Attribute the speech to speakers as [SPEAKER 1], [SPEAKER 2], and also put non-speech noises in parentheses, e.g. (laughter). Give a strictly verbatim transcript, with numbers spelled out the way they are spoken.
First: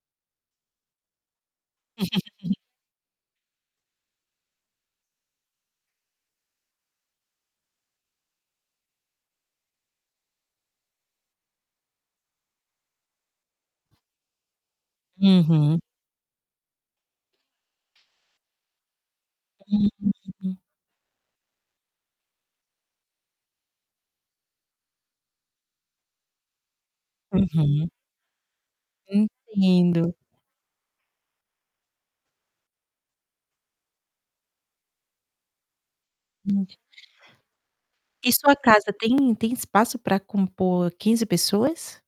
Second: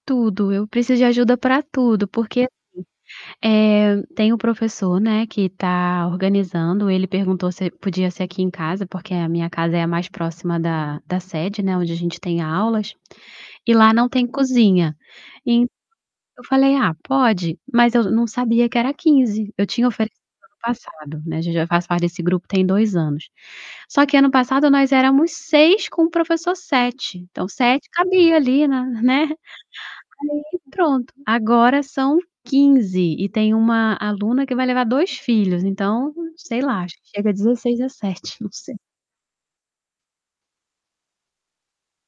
[SPEAKER 1] Tudo, eu preciso de ajuda para tudo, porque assim,
[SPEAKER 2] (chuckles)
[SPEAKER 1] eh, tem o professor, né, que tá organizando, ele perguntou se podia ser aqui em casa, porque a minha casa é a mais próxima da da sede, né, onde a gente tem aulas, e lá não tem cozinha. En
[SPEAKER 2] Uhum.
[SPEAKER 1] eu falei: "Ah, pode", mas eu não sabia que era quinze, eu tinha oferecido ano
[SPEAKER 2] Hum.
[SPEAKER 1] passado, né, já já faço parte desse grupo tem dois anos. Só que ano passado nós éramos seis, com o professor sete, então sete
[SPEAKER 2] Uhum.
[SPEAKER 1] cabia ali na né? (laughs)
[SPEAKER 2] Entendo.
[SPEAKER 1] Aí, pronto, agora são quinze, e tem uma aluna que vai levar dois filhos, então, sei
[SPEAKER 2] Hum.
[SPEAKER 1] lá, acho que chega dezesseis,
[SPEAKER 2] E
[SPEAKER 1] dezessete, não
[SPEAKER 2] sua
[SPEAKER 1] sei.
[SPEAKER 2] casa tem tem espaço para compor quinze pessoas?